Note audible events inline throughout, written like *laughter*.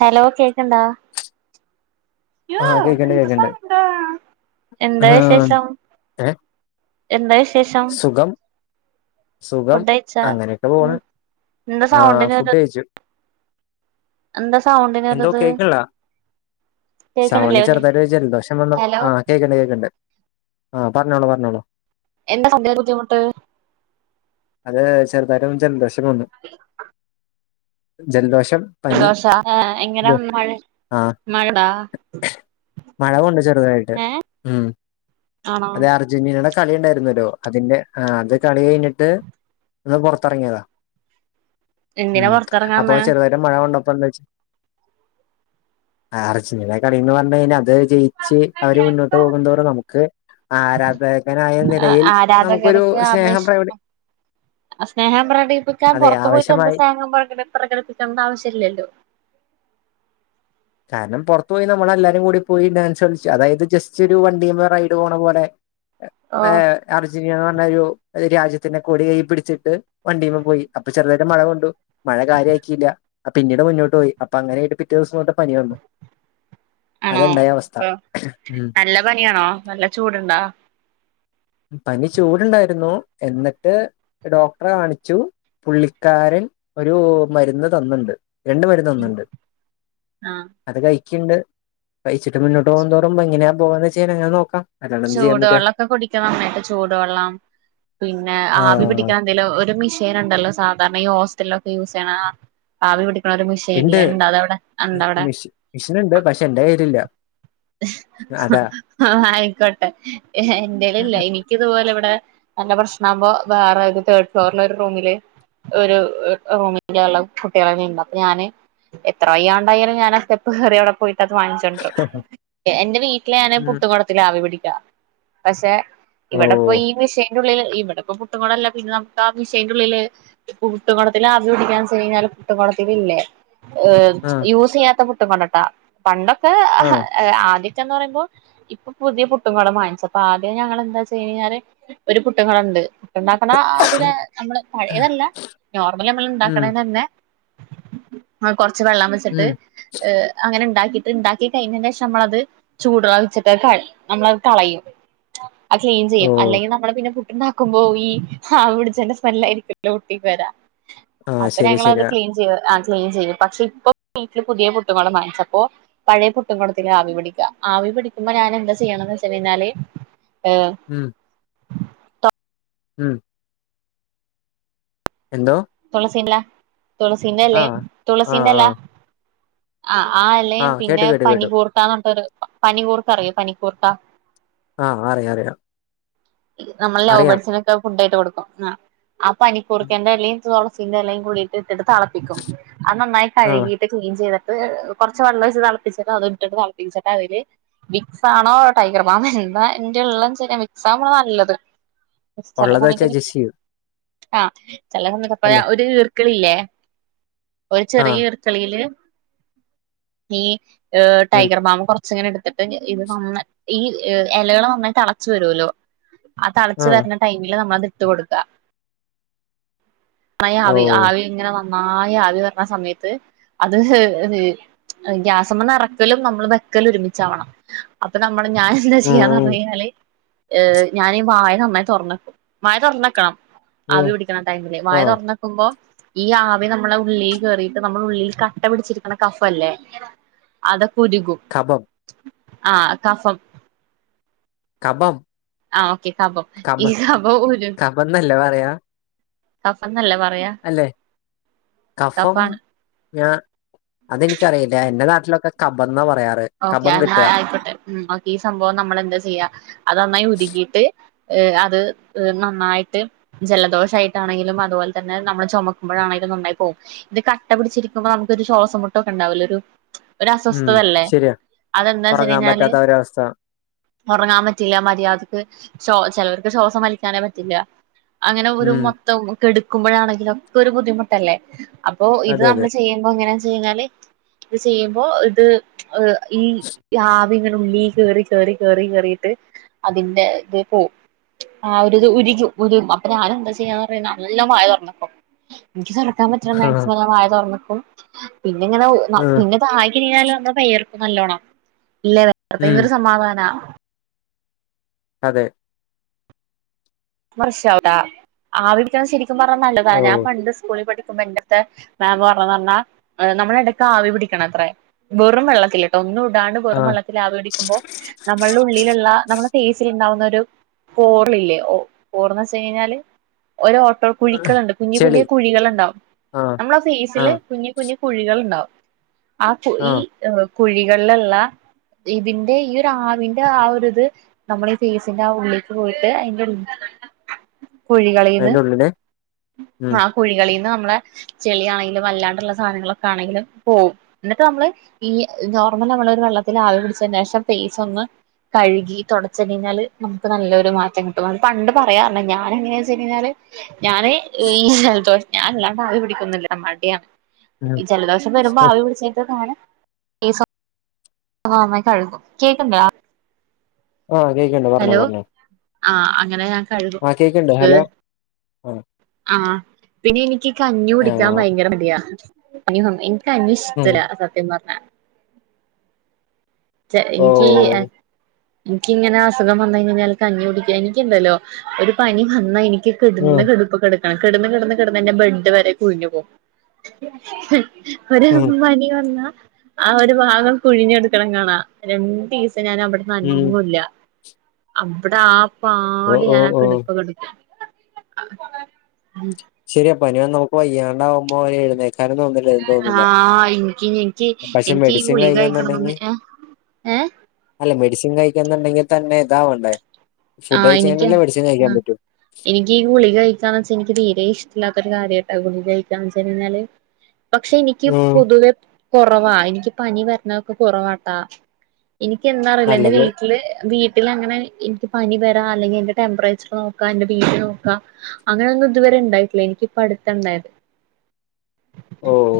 Hello കേക്കണ്ടാ ആഹ് കേക്കണ്ട് കേക്കണ്ട് എന്താ ആഹ് വിശേഷം ഏ എന്താ വിശേഷം സുഖം സുഖം ഫുഡ് കഴിച്ചാ അങ്ങനെയൊക്കെ ഉം പോണ് എന്താ ആ സൗണ്ടിനൊരു ഫുഡ് കഴിച്ചു എന്താ എന്തോ സൗണ്ടിനൊരിത് കേക്ക്ണില്ല സൗണ്ട് കേൾക്കണില്ലേ ഒരു ചെറുതരു ജല ദോഷം വന്നണം ഹലോ ആഹ് കേൾക്ക്ണ്ട് കേക്ക്ണ്ട് ആഹ പറഞ്ഞോളു പറഞ്ഞോളൂ എന്താ സന്തദേഹം ബുദ്ധിമുട്ട് അത് ചെറുതട്ട ചലദേഷം വന്ന് ജലദോഷം പനി ജലദോഷ ഏഹ് എങ്ങനെ മഴ ആ മഴണ്ടാ മഴ കൊണ്ട് ചെറുതായിട്ട് ഏഹ് മ് ആണോ അതെ അർജന്റീന കളി ഉണ്ടായിരുന്നു ലോ അതിന്റെ ആ അത് കളി കഴിഞ്ഞിട്ട് ഒന്ന് പുറത്തിറങ്ങിയതാ എന്തിനാ ഉം അപ്പൊ പൊറത്തിറങ്ങാന്ന് ചെറുതായിട്ട് മഴ കൊണ്ട് അർജഡിനാ കളി എന്ന് പറഞ്ഞു കഴിഞ്ഞാൽ അത് ജയിച്ച് അവര് മുന്നോട്ട് പോകുതോറും നമ്മുക്ക് ആരാധകനായ നിലയിൽ നമുക്കൊരു ആരാധകർക്ക് സ്നേഹം ആവേശം പ്രകടി സ്നേഹം പ്രകടിപ്പിക്കാൻ അതെ പുറത്തു പോയിട്ട് എന്ത് ആവശ്യമായി സ്നേഹം പ്രകടി പ്രകടിപ്പിക്കണം ആവശ്യ ഇല്ലല്ലോ കാരണം പുറത്തു പോയി നമ്മളെല്ലാരും കൂടി പോയി ഡാൻസ് കളിച്ചു അതായത് ജസ്റ്റ് ഒരു വണ്ടിയുമ്പോ റൈഡ് പോണ പോലെ ഏ ഓഹ് അർജന്റീന പറഞ്ഞ ഒരു ഒരു രാജ്യത്തിനെ കൊടി കൈ പിടിച്ചിട്ട് വണ്ടിമ്മ പോയി അപ്പൊ ചെറുതായിട്ട് മഴ കൊണ്ടു മഴ കാര്യ ആക്കിയില്ല അപ്പ പിന്നീട് മുന്നോട്ട് പോയി അപ്പൊ അങ്ങനെയ ആയിട്ട് പിറ്റേ ദിവസംട്ട് ആണോ അവസ്ഥ ഇപ്പൊ ഉം നല്ല പനിയാണോ നല്ല ചൂടുണ്ടോ പനി ചൂടുണ്ടായിരുന്നു എന്നിട്ട് ഡോക്ടറെ കാണിച്ചു പുള്ളിക്കാരൻ ഒരു മരുന്ന് തന്നിണ്ട് രണ്ട് മരന്ന് തന്നുണ്ട് ആഹ് അത് കഴി ണ്ട് കഴിച്ചിട്ട് മുന്നോട്ട് പോകുതോറും എങ്ങനെയാ പോകന്ന് വ ചെയ്യാ നോക്കാം അല്ലാണ്ട് എന്ത് ചെയ്യാൻ ചൂട് പറ്റാ വെള്ളൊക്കെ കുടിക്കുന്ന ചൂട് വെള്ളം പിന്നെ ആ ആവി പിടിക്കാൻ എന്തെല ഒരു മിഷൻ ണ്ടല്ലോ സാധാരണ ഈ ഹോസ്പിറ്റലിലൊക്കെ യൂസ് ചെയ്യ ആ ഇണ്ട് മിഷി മിഷിനുണ്ട് പക്ഷെ എന്റെ കയില്ലില ആയിക്കോട്ടെ ട്ടേ എന്റെലില്ല എനിക്കിത് പോലെ ഇവിടെ നല്ല പ്രശ്നമാകുമ്പോ വേറെത് തേർഡ് ഫ്ലോറില ഒരു റൂമില് റൂമിലള്ള കുട്ടികളെണ്ട് അപ്പൊ ഞാന് എത്ര വയ്യണ്ടായാലും ഞാൻ ആ സ്റ്റെപ്പ് കയറി അവിടെ പോയി ട്ടത് വാങ്ങിച്ചൊണ്ട്രും. എന്റെ വീട്ടിലെ ഞാനത് ഉം പുട്ട്ങ്കൊടത്തിലാ ആവി പിടിക്കാ പഷേ ഓ ഇവടെ പ്പോ ഈ മിഷേ ന്റെ ഉള്ളില് ഇവടെപ്പൊ പുട്ടുങ്കൊടല്ല പിന്നെ നമ്മക്കാ മിഷേന്റെള്ളില് ഇപ്പ പുട്ടുങ്കൊടത്തില് ആവി പിടിക്കാചെയ്ഞ്ഞാല് പുട്ടുങ്കൊടത്തിലില്ലേ ആ യൂസീയാത്ത പു ട്ട്ങ്കോടട്ടാ പണ്ടൊക് ആ ആദ്യത്തെന്ന് പറയുമ്പോ ഇപ്പൊ പുതിയ പുട്ടും കൂടെ വാങ്ങിച്ചു അപ്പൊ ആദ്യം ഞങ്ങ എന്താ വച്ച കഴിഞ്ഞാല് ഒരു പുട്ടും കൂടെ ഉണ്ട് ഉണ്ടാക്കണ അതില് നമ്മള് പഴേതല്ല നോർമലി നമ്മള് ഉം ണ്ടാക്കണന്നെ അ കൊറച്ച് വെള്ളം വെച്ച്ട്ട് ഉം അങ്ങനെ *unintelligible* ട്ട് ണ്ടാക്കികൈഞ്ഞ് നമ്മളത് ചൂടു വെച്ച്ട്ട് നമ്മളത് കളയും അത് ക്ലീൻ ഓ ചെയ്യും അല്ലെങ്കി നമ്മള് പിന്നെ ണ്ടാക്കുമ്പോയി ആവിപിടിചേന്റെ സ്മെല്ലായിരിക്കല്ലോ ഒട്ടി പോരാ ആ ശരി അപ്പഞങ്ങളത് ശരിയാ ക്ലീൻ ചെയ്യായിര്ന്നു. ക്ലീൻ ചെയ്യും പക്ഷെ ഇപ്പൊ വീട്ടില് പുതിയ പുട്ടുങ്കൊടം വങ്ങിച്ചപ്പോ പഴേ പുട്ടു ആവി പിടിക്കാ. ആവി പിടിക്കുമ്പോ ഞാന് എന്താ ചെയ്യണേന്ന് വെച്ച് കഴിഞ്ഞാല് ഏ മ് എന്തോ തോളസിന്റല ആ തൊളസീന്റെലേം ആ ആ തുളസീന്റെല. ആഹ് ആ എലേം കേട്ടു പിന്നെ കേട്ടു കേട്ടു പനികൂർത്താ എന്ന്ട്ടൊരു പനികൂർക്ക അറിയോ പനിക്കൂർത്ത ആഹ് അറിയ അറിയ നമ്മള് ലൗബേർഡ്സിനൊക്കെ ഫുഡ്ഡ് കൊട്ക്കും ആഹ് ആ പനി കൂർക്കന്റെലീം തൊള ചിന്തല്ലയും കൂടീട്ട് ന്ന്ട്ട് തളപ്പിക്കും അത് നന്നായിട്ട ആ കഴുകിയിട്ട് ക്ലീൻ ചെയ്ത കുറച്ച് വെള്ളം ഒഴിച്ച് തിളപ്പിച്ചിട്ട് അത് ഇട്ടിട്ട് തിളപ്പിച്ചിട്ട അതില് വിക്സാണോ ടൈഗർ ബാം എന്താ എന്റെള്ളംക് അമാ നല്ലത് ഒള്ളത് വെച്ച് സമയത്ത് വിക്സ് അഡ്ജസ്റ്റിയ്യും ആ ചെലവ്ന്നക്കെ എപ്പഴാ ഒര് ക്കളില്ലേ ഒരു ആഹ് ചെറിയ ഈർക്കിളിയില് നീയ് ഈഹ് ശരി ടൈഗർ ബാം കൊർ ച്ചിങ്ങനെടുത്തിട്ട് ഇത് നന്ന ഈ എലകള് നന്നായി തെളച്ചു വരുവല്ലോ *inaudible* ആ തളച്ചു ആഹ് വരുന്ന ടൈമില് നമ്മളത് ഇട്ട് കൊടക്കാ മയ ഓ ആവി ആവിങ്ങനെ വന്ന് നന്നായി ആവി വരണ സമയത്ത് അത് ഗ്യാസമ്മന്നറക്കലും നമ്മള് വെക്കലും ഒരുമിച്ചാവണം. അപ്പൊ നമ്മ അപ്പ ഞാനെന്താ ചെയ്യാന്ന് പറഞ്ഞ് ഉം കയിഞ്ഞാല് ഈഹ് ഞാനീ വായ നന്നായി തുറന്നക്കും വായ തുറന്നെക്കണം ഉം ആവി പിടിക്കണ ടൈമല്ലേ വായ ആഹ് തുറന്നക്കുമ്പോ ഈ ആവി നമ്മളെ ഉള്ളില് കേറിട്ട് നമ്മളെ ഉള്ളില് കട്ട പിടിച്ചിരിക്കിണ കഫല്ലേ? അതൊക് ഉരുകും കബം ആ കഫം കഭം ആ ഓക്കെ കഭം ഈ കഭം ഉരു കബന്നല്ലേ പറയാ കഫം ന്നല്ലേ പറയാ. അല്ലെ കഫം കഫാണ് ഞാ അതെനിക്കറിയില്ല. എന്റെ നാട്ടിലൊക്കെ കഭംന്നാ പറ ഓക്കെ എന്ന ആയിക്കോട്ടെ ഉം ഓക്കെ. ഈ സംഭവം നമ്മൾ എന്താ ചെയ്യാ? അതന്നായി ഉരുകീട്ട് ഈഹ് അത് നന്നായിട്ട് ജലദോഷായിട്ടാണെങ്കിലും അതുപോലെ തന്നെ നമ്മള് ചൊമക്കുമ്പോഴാണെങ്കിലും നന്നായി പോകും. ഇത് കട്ട പിടിച്ചിരിക്കുമ്പോ നമുക്കൊരു ശ്വാസം മുട്ടൊക്കെ ഉണ്ടാവുലൊരു ഒരു ഉം അസ്വസ്ഥതല്ലേ ശരിയാ ഉറങ്ങാൻ അതെന്താച്ചയ്ഞ്ഞാല് പറ്റാത്ത ഒരവസ്ഥ ഉറങ്ങാപറ്റില്ല മര്യാദക്ക്‌ ചൊ ചെലർക്ക് ശ്വാസം വലിക്കാനേ പറ്റില്ല അങ്ങനെ ഒരു ഉം മൊത്തം എടുക്കുമ്പോഴാണെങ്കിലും ഒക്കെ ഒരു ബുദ്ധിമുട്ടല്ലേ? അപ്പൊ ഇത് അതെ അതെ നമ്മള് ചെയ്യുമ്പോ ഇങ്ങനെ ചെയ്താല് ഇതു ചെയ്യുമ്പോ ഇത് ഈഹ് ഈ ആ ഇങ്ങനെ ഉള്ളി കേറി കേറി കേറി കേറിട്ട് അതിന്റെ ഇത് പോവും. ആ ഒരു ഇത് ഉരുകും. ഉരു അപ്പൊ ഞാൻ എന്താ ചെയ്യാന്ന് പറയ നല്ല മഴ തുറന്നപ്പം ഇൻകി *unintelligible* ഞാൻ പറ്റ്ണ ആഹ് മാക്സിമം ഞാൻ വായ തൊറന്ന് പ്പം പിന്നെ ഇങ്ങനെ ആഹ് പിന്നെത് ആയിക്കഴിഞാലോ *unintelligible* നല്ലോണം ഇല്ലേ പ്രത്യേക ഉം ഒര് സമാധാനാ അതെ വർഷ അവ്ടാ ആവിപിടിച്ചാൽ ശരി ക്കും പറഞ്ഞാ നല്ലതാ ഓ ഞാൻ പണ്ട് സ്കൂളിൽ പഠി ക്കുമ്പം എൻ്റട്ത്ത് മാം പറഞ്ഞുന്ന് പറഞ്ഞാൽ നമ്മള് ഇടക്ക് ആവി പിടിക്കണത്രേ. വെറും വെള്ളത്തില് ട്ടോ ഒന്നും ഇടാണ്ട് ആഹ് വെറുവെള്ളത്തിൽ ആവി പിടിക്കുമ്പോൾ നമ്മളുടെ ഉള്ളിലുള്ള നമ്മ പി സി ഉണ്ടാവുന്ന ഒരു ഹോർല് ഇല്ലേ. ഒ ഹോർ ന്ന് വെച്ചഴിഞ്ഞാല് ഓരോ ഓട്ടോ കുഴിക്കൾണ്ട്. കുഞ്ഞി കുഞ്ഞി ചെളി കുഴികളുണ്ടാവും. ആഹ് നമ്മടെ ആ ഫേസില് ആഹ് കുഞ്ഞു കുഞ്ഞു കുഴികൾ ഉണ്ടാവും. ആ കുയി ആഹ് ഏർ കുഴികളില്ള്ള ഇതിൻ്റെ ഈ ഒരാവിൻ്റ ആ ഒരിത് നമ്മളീ ഫേസ് ൻ്റെ ആ ഉള്ളിൽക്ക് പോയിട്ട് അയിൻ്റെ *unintelligible* കുഴികളിന്ന് അയിന്റെ ഉള്ളില് ഉം ആ കുഴികളിന്ന് ന മ്മളെ ചെളിയാണെങ്കിലും അല്ലാണ്ടുള്ള സാനങ്ങളൊക്കെ ആണെങ്കിലും പോവും. ഇന്നട്ട് നമ്മള് ഈ നോർമൽ ഒരു വെള്ളത്തിൽ ആവി പിടിച്ചതിന് ശേഷം ഫെയ്സ് ഒന്ന് കഴുകി തുടച്ച് കഴിഞ്ഞാല് നമുക്ക് നല്ലൊരു മാറ്റം കിട്ടും. അത് പണ്ടു പറയാ പറഞ്ഞ്. ഞാൻ എങ്ങനയാ വെച്ചയിഞ്ഞാല് ഞാന് ഈ ജൽദോ ഞാൻ അല്ലാണ്ട് ആവി പിടിക്കൊന്നില്ല മടിയ. ഉം ഈ ജലദോഷം വരുമ്പ ആവി പിടിച്ചയിൻ്റെതാണ് ഈ സൗ നന്നായി കഴുകും. കേക്ണ്ടോ ആ കേക്ക്ണ്ട് പറഞ്ഞോളു പറഞ്ഞോ. ആ അങ്ങനെ ഞാൻ കഴുകും ആ കേക്ണ്ട്. ഹലോ? ആ. ആ പിന്നെ എനിക്ക് കഞ്ഞി കുടിക്കാൻ ഭയങ്കര മടിയാ. *unintelligible* കഞ്ഞി ഉം ഇഷ്ട്ടല്ല സത്യം പറഞ്ഞാ ചെ ഇൻക്കീ ഓ ഇൻക്കിങ്ങനെ അസുഖം വന്ന് കഴിഞ്ഞാൽ കഞ്ഞി കുടിക്കാന് എനിക്കുണ്ടല്ലോ ഒരു പനി വന്ന എനി കിടന്ന ഉം കെടപ്പിൽ കെട ആഹ് കിടന്ന് കിടന്ന് കിടന്ന്ന്നെ ബെഡ് വരെ കുഴിഞ്ഞു പോ ഒരു ഉം പനി വന്നാ ആ ഒരു ഭാഗം കുഴിഞ്ഞ കെടക്കണ കാണാം രണ്ടീസ് ഞാൻ അവിടുന്ന് ഉം അനങ്ങൂല്ല അവിടാ ആ ഓ പാട് ഓ ഞാൻ ആ ഓ കെടപ്പ് കെടക്കും ഉം ശരിയപ്പാ ഇനിപ്പ നമുക്ക് വയ്യാണ്ടാവകുമ്പോ എഴുന്നേ ആഹ് എനിക്ക് എനിക്ക് പക്ഷെ എനിക്കീ മെഡിസിൻ ഗുളിക കഴിക്കാന്നുണ്ടെങ്കി കഴിക്കണമെന്നൊന്നും ഏഹ് *unintelligible* കഴിക്കണന്നുണ്ടെങ്കിൽ തന്നെ ഇതാവണ്ടേ ഫുഡ് ആഹ് കഴിച്ച് എനിക്ക് കഴിഞ്ഞല്ലേ മെഡിസിൻ ആ കഴിക്കാൻ പറ്റൂ എനിക്ക് ഈ ഗുളിക കഴിക്കാന്ന് വെച്ചാ എനിക്ക് തീരെ ഇഷ്ടമല്ലാത്തൊരു കാര്യായിട്ടാ ഗുളിക കഴിക്കാന്നു വെച്ച് കഴിഞ്ഞാലു പക്ഷെ എനിക്ക് ഉം. പൊതുവെ കുറവാ എനിക്ക് പനി വരണതൊക്കെ കുറവാട്ടാ എനിക്ക് എന്താന്ന് അറിയില്ല എന്റെ നല്ലത് വീട്ടില് വീ പിന്നെ അങ്ങനെ *unintelligible* പനി വരാ അല്ലെങ്കിൽ എന്റെ ടെംമ്പറേച്ചർ നോക്കാ എന്റെ ബി പി നോക്കാ അങ്ങനെ ഒന്നും ഇതുവരെ ഇണ്ടായിട്ടില്ല എനിക്ക്പ്പ അടുത്ത ഉണ്ടായത് ഓ ഓ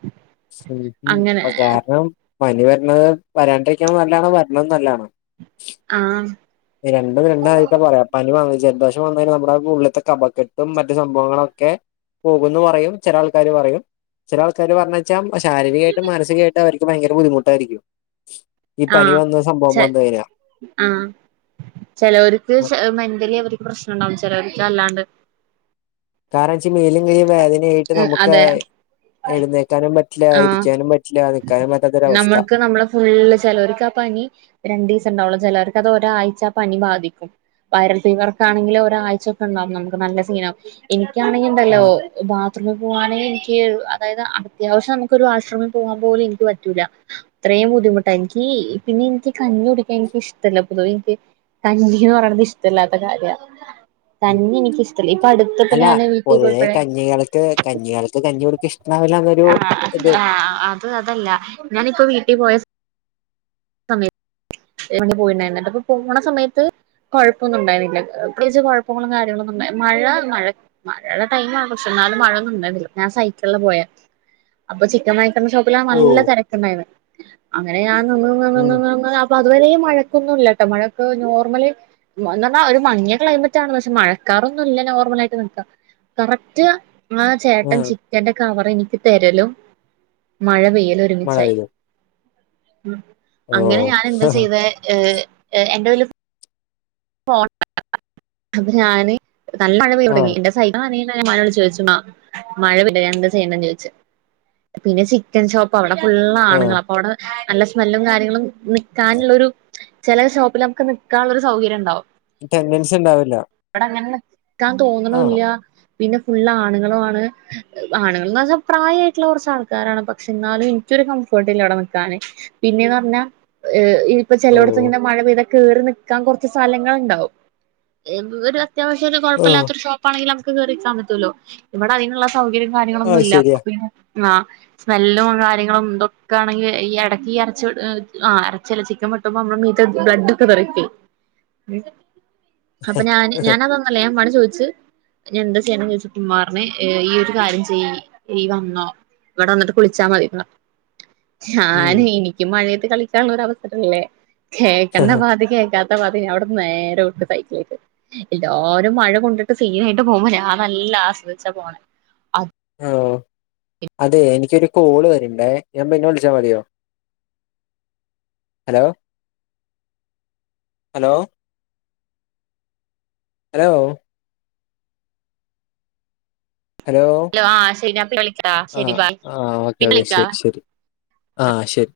*unintelligible* അങ്ങനെ ഉപകാരം പനി വരണത് വരാണ്ടിരിക്കനേം നല്ലതണ് വരണ നല്ലതണ് ആഹ് രണ്ടും രണ്ട് ആയിപ്പോ പറയാ പനി *unintelligible* ജലദോഷം വന്നാൽ നമ്മുടെ ഉള്ളിലത്തെ കഫക്കെട്ടും മറ്റു സംഭവങ്ങളൊക്കെ പോകുന്ന് പറയും ചില ആൾക്കാാര് പറയും ചില ആൾക്കാര് പറഞ്ഞു വച്ചാൽ ശാരീരിമായിട്ടും മാനസികമായിട്ടും അവർക്ക് ഭയങ്കര ബുദ്ധിമുട്ടായിരിക്കും ഈ പനി ആഹ് വന്ന സംഭവം വന്നു കഴിഞ്ഞാ ചിലവർക്ക് മെന്റലി അവർക്ക് പ്രശ്നംണ്ടാവും ചില അല്ലാണ്ട് കാരണച്ചാ മേലും കയ്യും വേദനയായിട്ട് ഉം നമുക്ക് അതെ എഴുന്നേക്കാനും പ ആഹ് നമ്മൾക്ക് നമ്മള് ഫുള്ള് ചെലോൽക്കാ പനി രണ്ട്സംണ്ടാവോള്ളു ചെലോര്ക്ക് അത് ഒരാഴ്ച്ച ആ പനി ബാധിക്കും വൈറെൽ ഫീവറൊക്കെ ആണെങ്കിലിൽ ഒരാഴ്ചൊക്കെ ഇണ്ടാവും നമുക്ക് നല്ല സീന് ആവും ഇൻ ക്കാണെങ്കി ഇണ്ടെല്ലോ ഉം ബാത്റൂമ് പോവാനെ ക്ക് അതായെത് അ അത്യാവശ്യം നമുക്കൊരു വാഷ്റൂമിൽ പോവാൻ പോലും ഇൻക്ക് പറ്റൂലാ അത്രെയും ബുദ്ധിമുട്ടാണ് എൻക്കീ പിന്നെ ഇൻക്ക് കഞ്ഞി കുടിക്കാൻ ഇൻക്ക് ഇഷ്ട ഇല്ല പൊതുവെ ഇൻക്ക് കഞ്ഞിന്ന് പറിണെത് ഇഷ്ട ഇല്ലാത്ത കാര്യാ അല്ല ഞാന് വീട്ടിൽ പൊതുവെ പോയപ്പോഴേ കഞ്ഞികൾക്ക് കഞ്ഞികൾക്ക് കഞ്ഞി കുടിക്കാ ഇഷ്ടം ഇണ്ടാവ്‌ലാ ആഹ് ആഹ് അത് അത് അല്ലാ ഞാനിപ്പോ വീട്ടി പോയ സ സമയെ എറെങ്ങി പോയിണ്ടായിര്ന്നല്ലോ അപ്പ പോണ സമയെത്ത് കൊഴപ്പ ഒന്നും ഉണ്ടായിര്ന്നില്ല എഹ് പ്രേതേകിച്ച് കൊഴപ്പങ്ങെളും കാര്യങ്ങളൊന്നും ഇണ്ടാഴെ മഴ മഴ മഴെടെ ടൈമാണ് പക്ഷെ ഇന്നാലും മഴയൊന്നും ഇണ്ടായിര്ന്നില്ല ഞാൻ സൈക്കെൾലാ പോയെ അപ്പ ചിക്കൻ വാങ്ങി ക്കെന്റെ ഷോപ്പിലാ ഓ നല്ല തെരക്ക് ഇണ്ടായിര്ന്നെ അങ്ങനെയാ നിന്ന് നിന്ന് ഉം നിന്ന് നിന്ന് അ അപ്പ അതുവെരെ മഴക്കൊന്നും ഇല്ലട്ടോ മഴക്ക് നോർമെൽ ഉം ന്ന് പർണ ഒരു മങ്ങിയ ക്ലൈമറ്റാണ് പക്ഷെ മഴക്കാറൊന്നും ഇല്ല നോർമെൽ ആയിട്ട് നിക്കാ കറക്റ്റ് ആഹ് ചേട്ടെൻ ആഹ് ചിക്കെന്റെ കവെർ എനിക്ക് തെരലും മഴ പെയ്യ ലും മഴ ഒര്മിച്ചായി പെയ്തു അ ഓ അങ്ങനെ ഞാൻ എന്താ ചെയ്തെ ഏഹ് ഏഹ് എൻ്റെതില് പോണ്ട അപ്പൊ ഞാന് നല്ല മഴ പെയ്തൊടങ്ങി ആഹ് എന്റെ സൈക്കളാണേ മഴ *unintelligible* മഴ പെയ്യാ എന്താ ചെയ്യണ്ടേന്ന് ചോദിച്ചു പിന്നെ ചിക്കൻ ഷോപ്പ് അവടെ ഫുള്ള് ആഹ് ആണുങ്ങളാ അപ്പൊ അവിടെ നല്ല സ്മെല്ലും കാര്യങ്ങളും നിക്കാനുള്ളൊരു ചെല ഷോപ്പിലൊക്കെ നിക്കാനുള്ള ഒരു സൗകര്യം ഉണ്ട് ട്ടെന്റെൻസിണ്ടാവില്ല ക്കാൻ തോന്നുണൂല്ല പിന്നെ ഫുളള് ആണുങ്ങളും ആണ് ആണുങ്ങൾന്ന് പറഞ്ഞാൽ പ്രായമായിട്ടുള്ള കുറച്ച് ആൾക്കാരാണ് പക്ഷെ എന്നാലും എനിക്കൊരു കംഫേർട്ട് ഇല്ല അവിടെ നിക്കാന് പിന്നേന്ന് പറഞ്ഞാൽ ഏഹ് ഇപ്പ ഓ ചെലോട്ത്ത് ഇങ്ങനെ മഴ പെയ്ത കേറി നിക്കാൻ കൊറച്ച് സ്ഥലങ്ങൾ ഇണ്ടാവും ഇവ് ഇവര് അത്യാവശ്യം ഒരു ആഹ് കൊഴപ്പല്ലാത്തൊരു ഷോപ്പാണെങ്കില് നമ് യറിക്കാ പല്ലോ *unintelligible* ഇവിടെ അതിനുള്ള സൗകര്യം കാര്യങ്ങളൊന്നും ആഹ് ഇല്ല അപ്പൊ ശരിയാ പിന്നെ ആഹ് സ്മെല്ലും കാര്യങ്ങളും ഇതൊക്കെ ആണെങ്കിൽ ഈ ഇടയ്ക്ക് ഈ ഇറച്ചി വെട്ട് ഏ ആ ഇറച്ചി അല്ല ചിക്കൻ വെട്ടുമ്പോ നമ്മെടെ മീത്ത് ബ്ലഡ് ഒക്കെ തെറിക്കും ഉ *unintelligible* അപ്പൊ ഞാന് ഞാന് അതൊന്നുമല്ല ഞാൻ പണി ചോദിച്ച് ഞാൻ എന്താ ചെയ്യണം ചോദിച്ച അപ്പോ ഉമ്മാറഞ്ഞ് ഈ ഒരു കാര്യം ചെയ് ഈ വന്നോ ഇവിടെ വന്നിട്ട് കുളിച്ചാ മതി എന്നു പറഞ്ഞു ഉം ഞാൻ എനിക്കും മഴയത്ത് ഇത് കളിക്കാനുള്ള ഒരു അവസരല്ലേ കേക്കണ്ട പാതി കേക്കാത് പാതി ഇഅവിടുന്ന് നേരെ വിട്ട് സൈറ്റിലോട്ട് എല്ലാരും മഴ കൊണ്ടിട്ട് സീനായിട്ട് പോകുമ്പോ ഞാൻ നല്ല ആസ്വദിച്ച പോണെ അണ് പോണേ ആഹ് അതെ എനിക്കൊരു കോള് വരണ്ടേ ഞാൻ പിന്നെ വിളിച്ചാ മതിയോ ഹലോ ഹലോ ഹലോ ഹലോ ആ ശരിയാ ആഹ് ആ ഓക്കെ ഓക്കെ ശരി ശരി ആ ശരി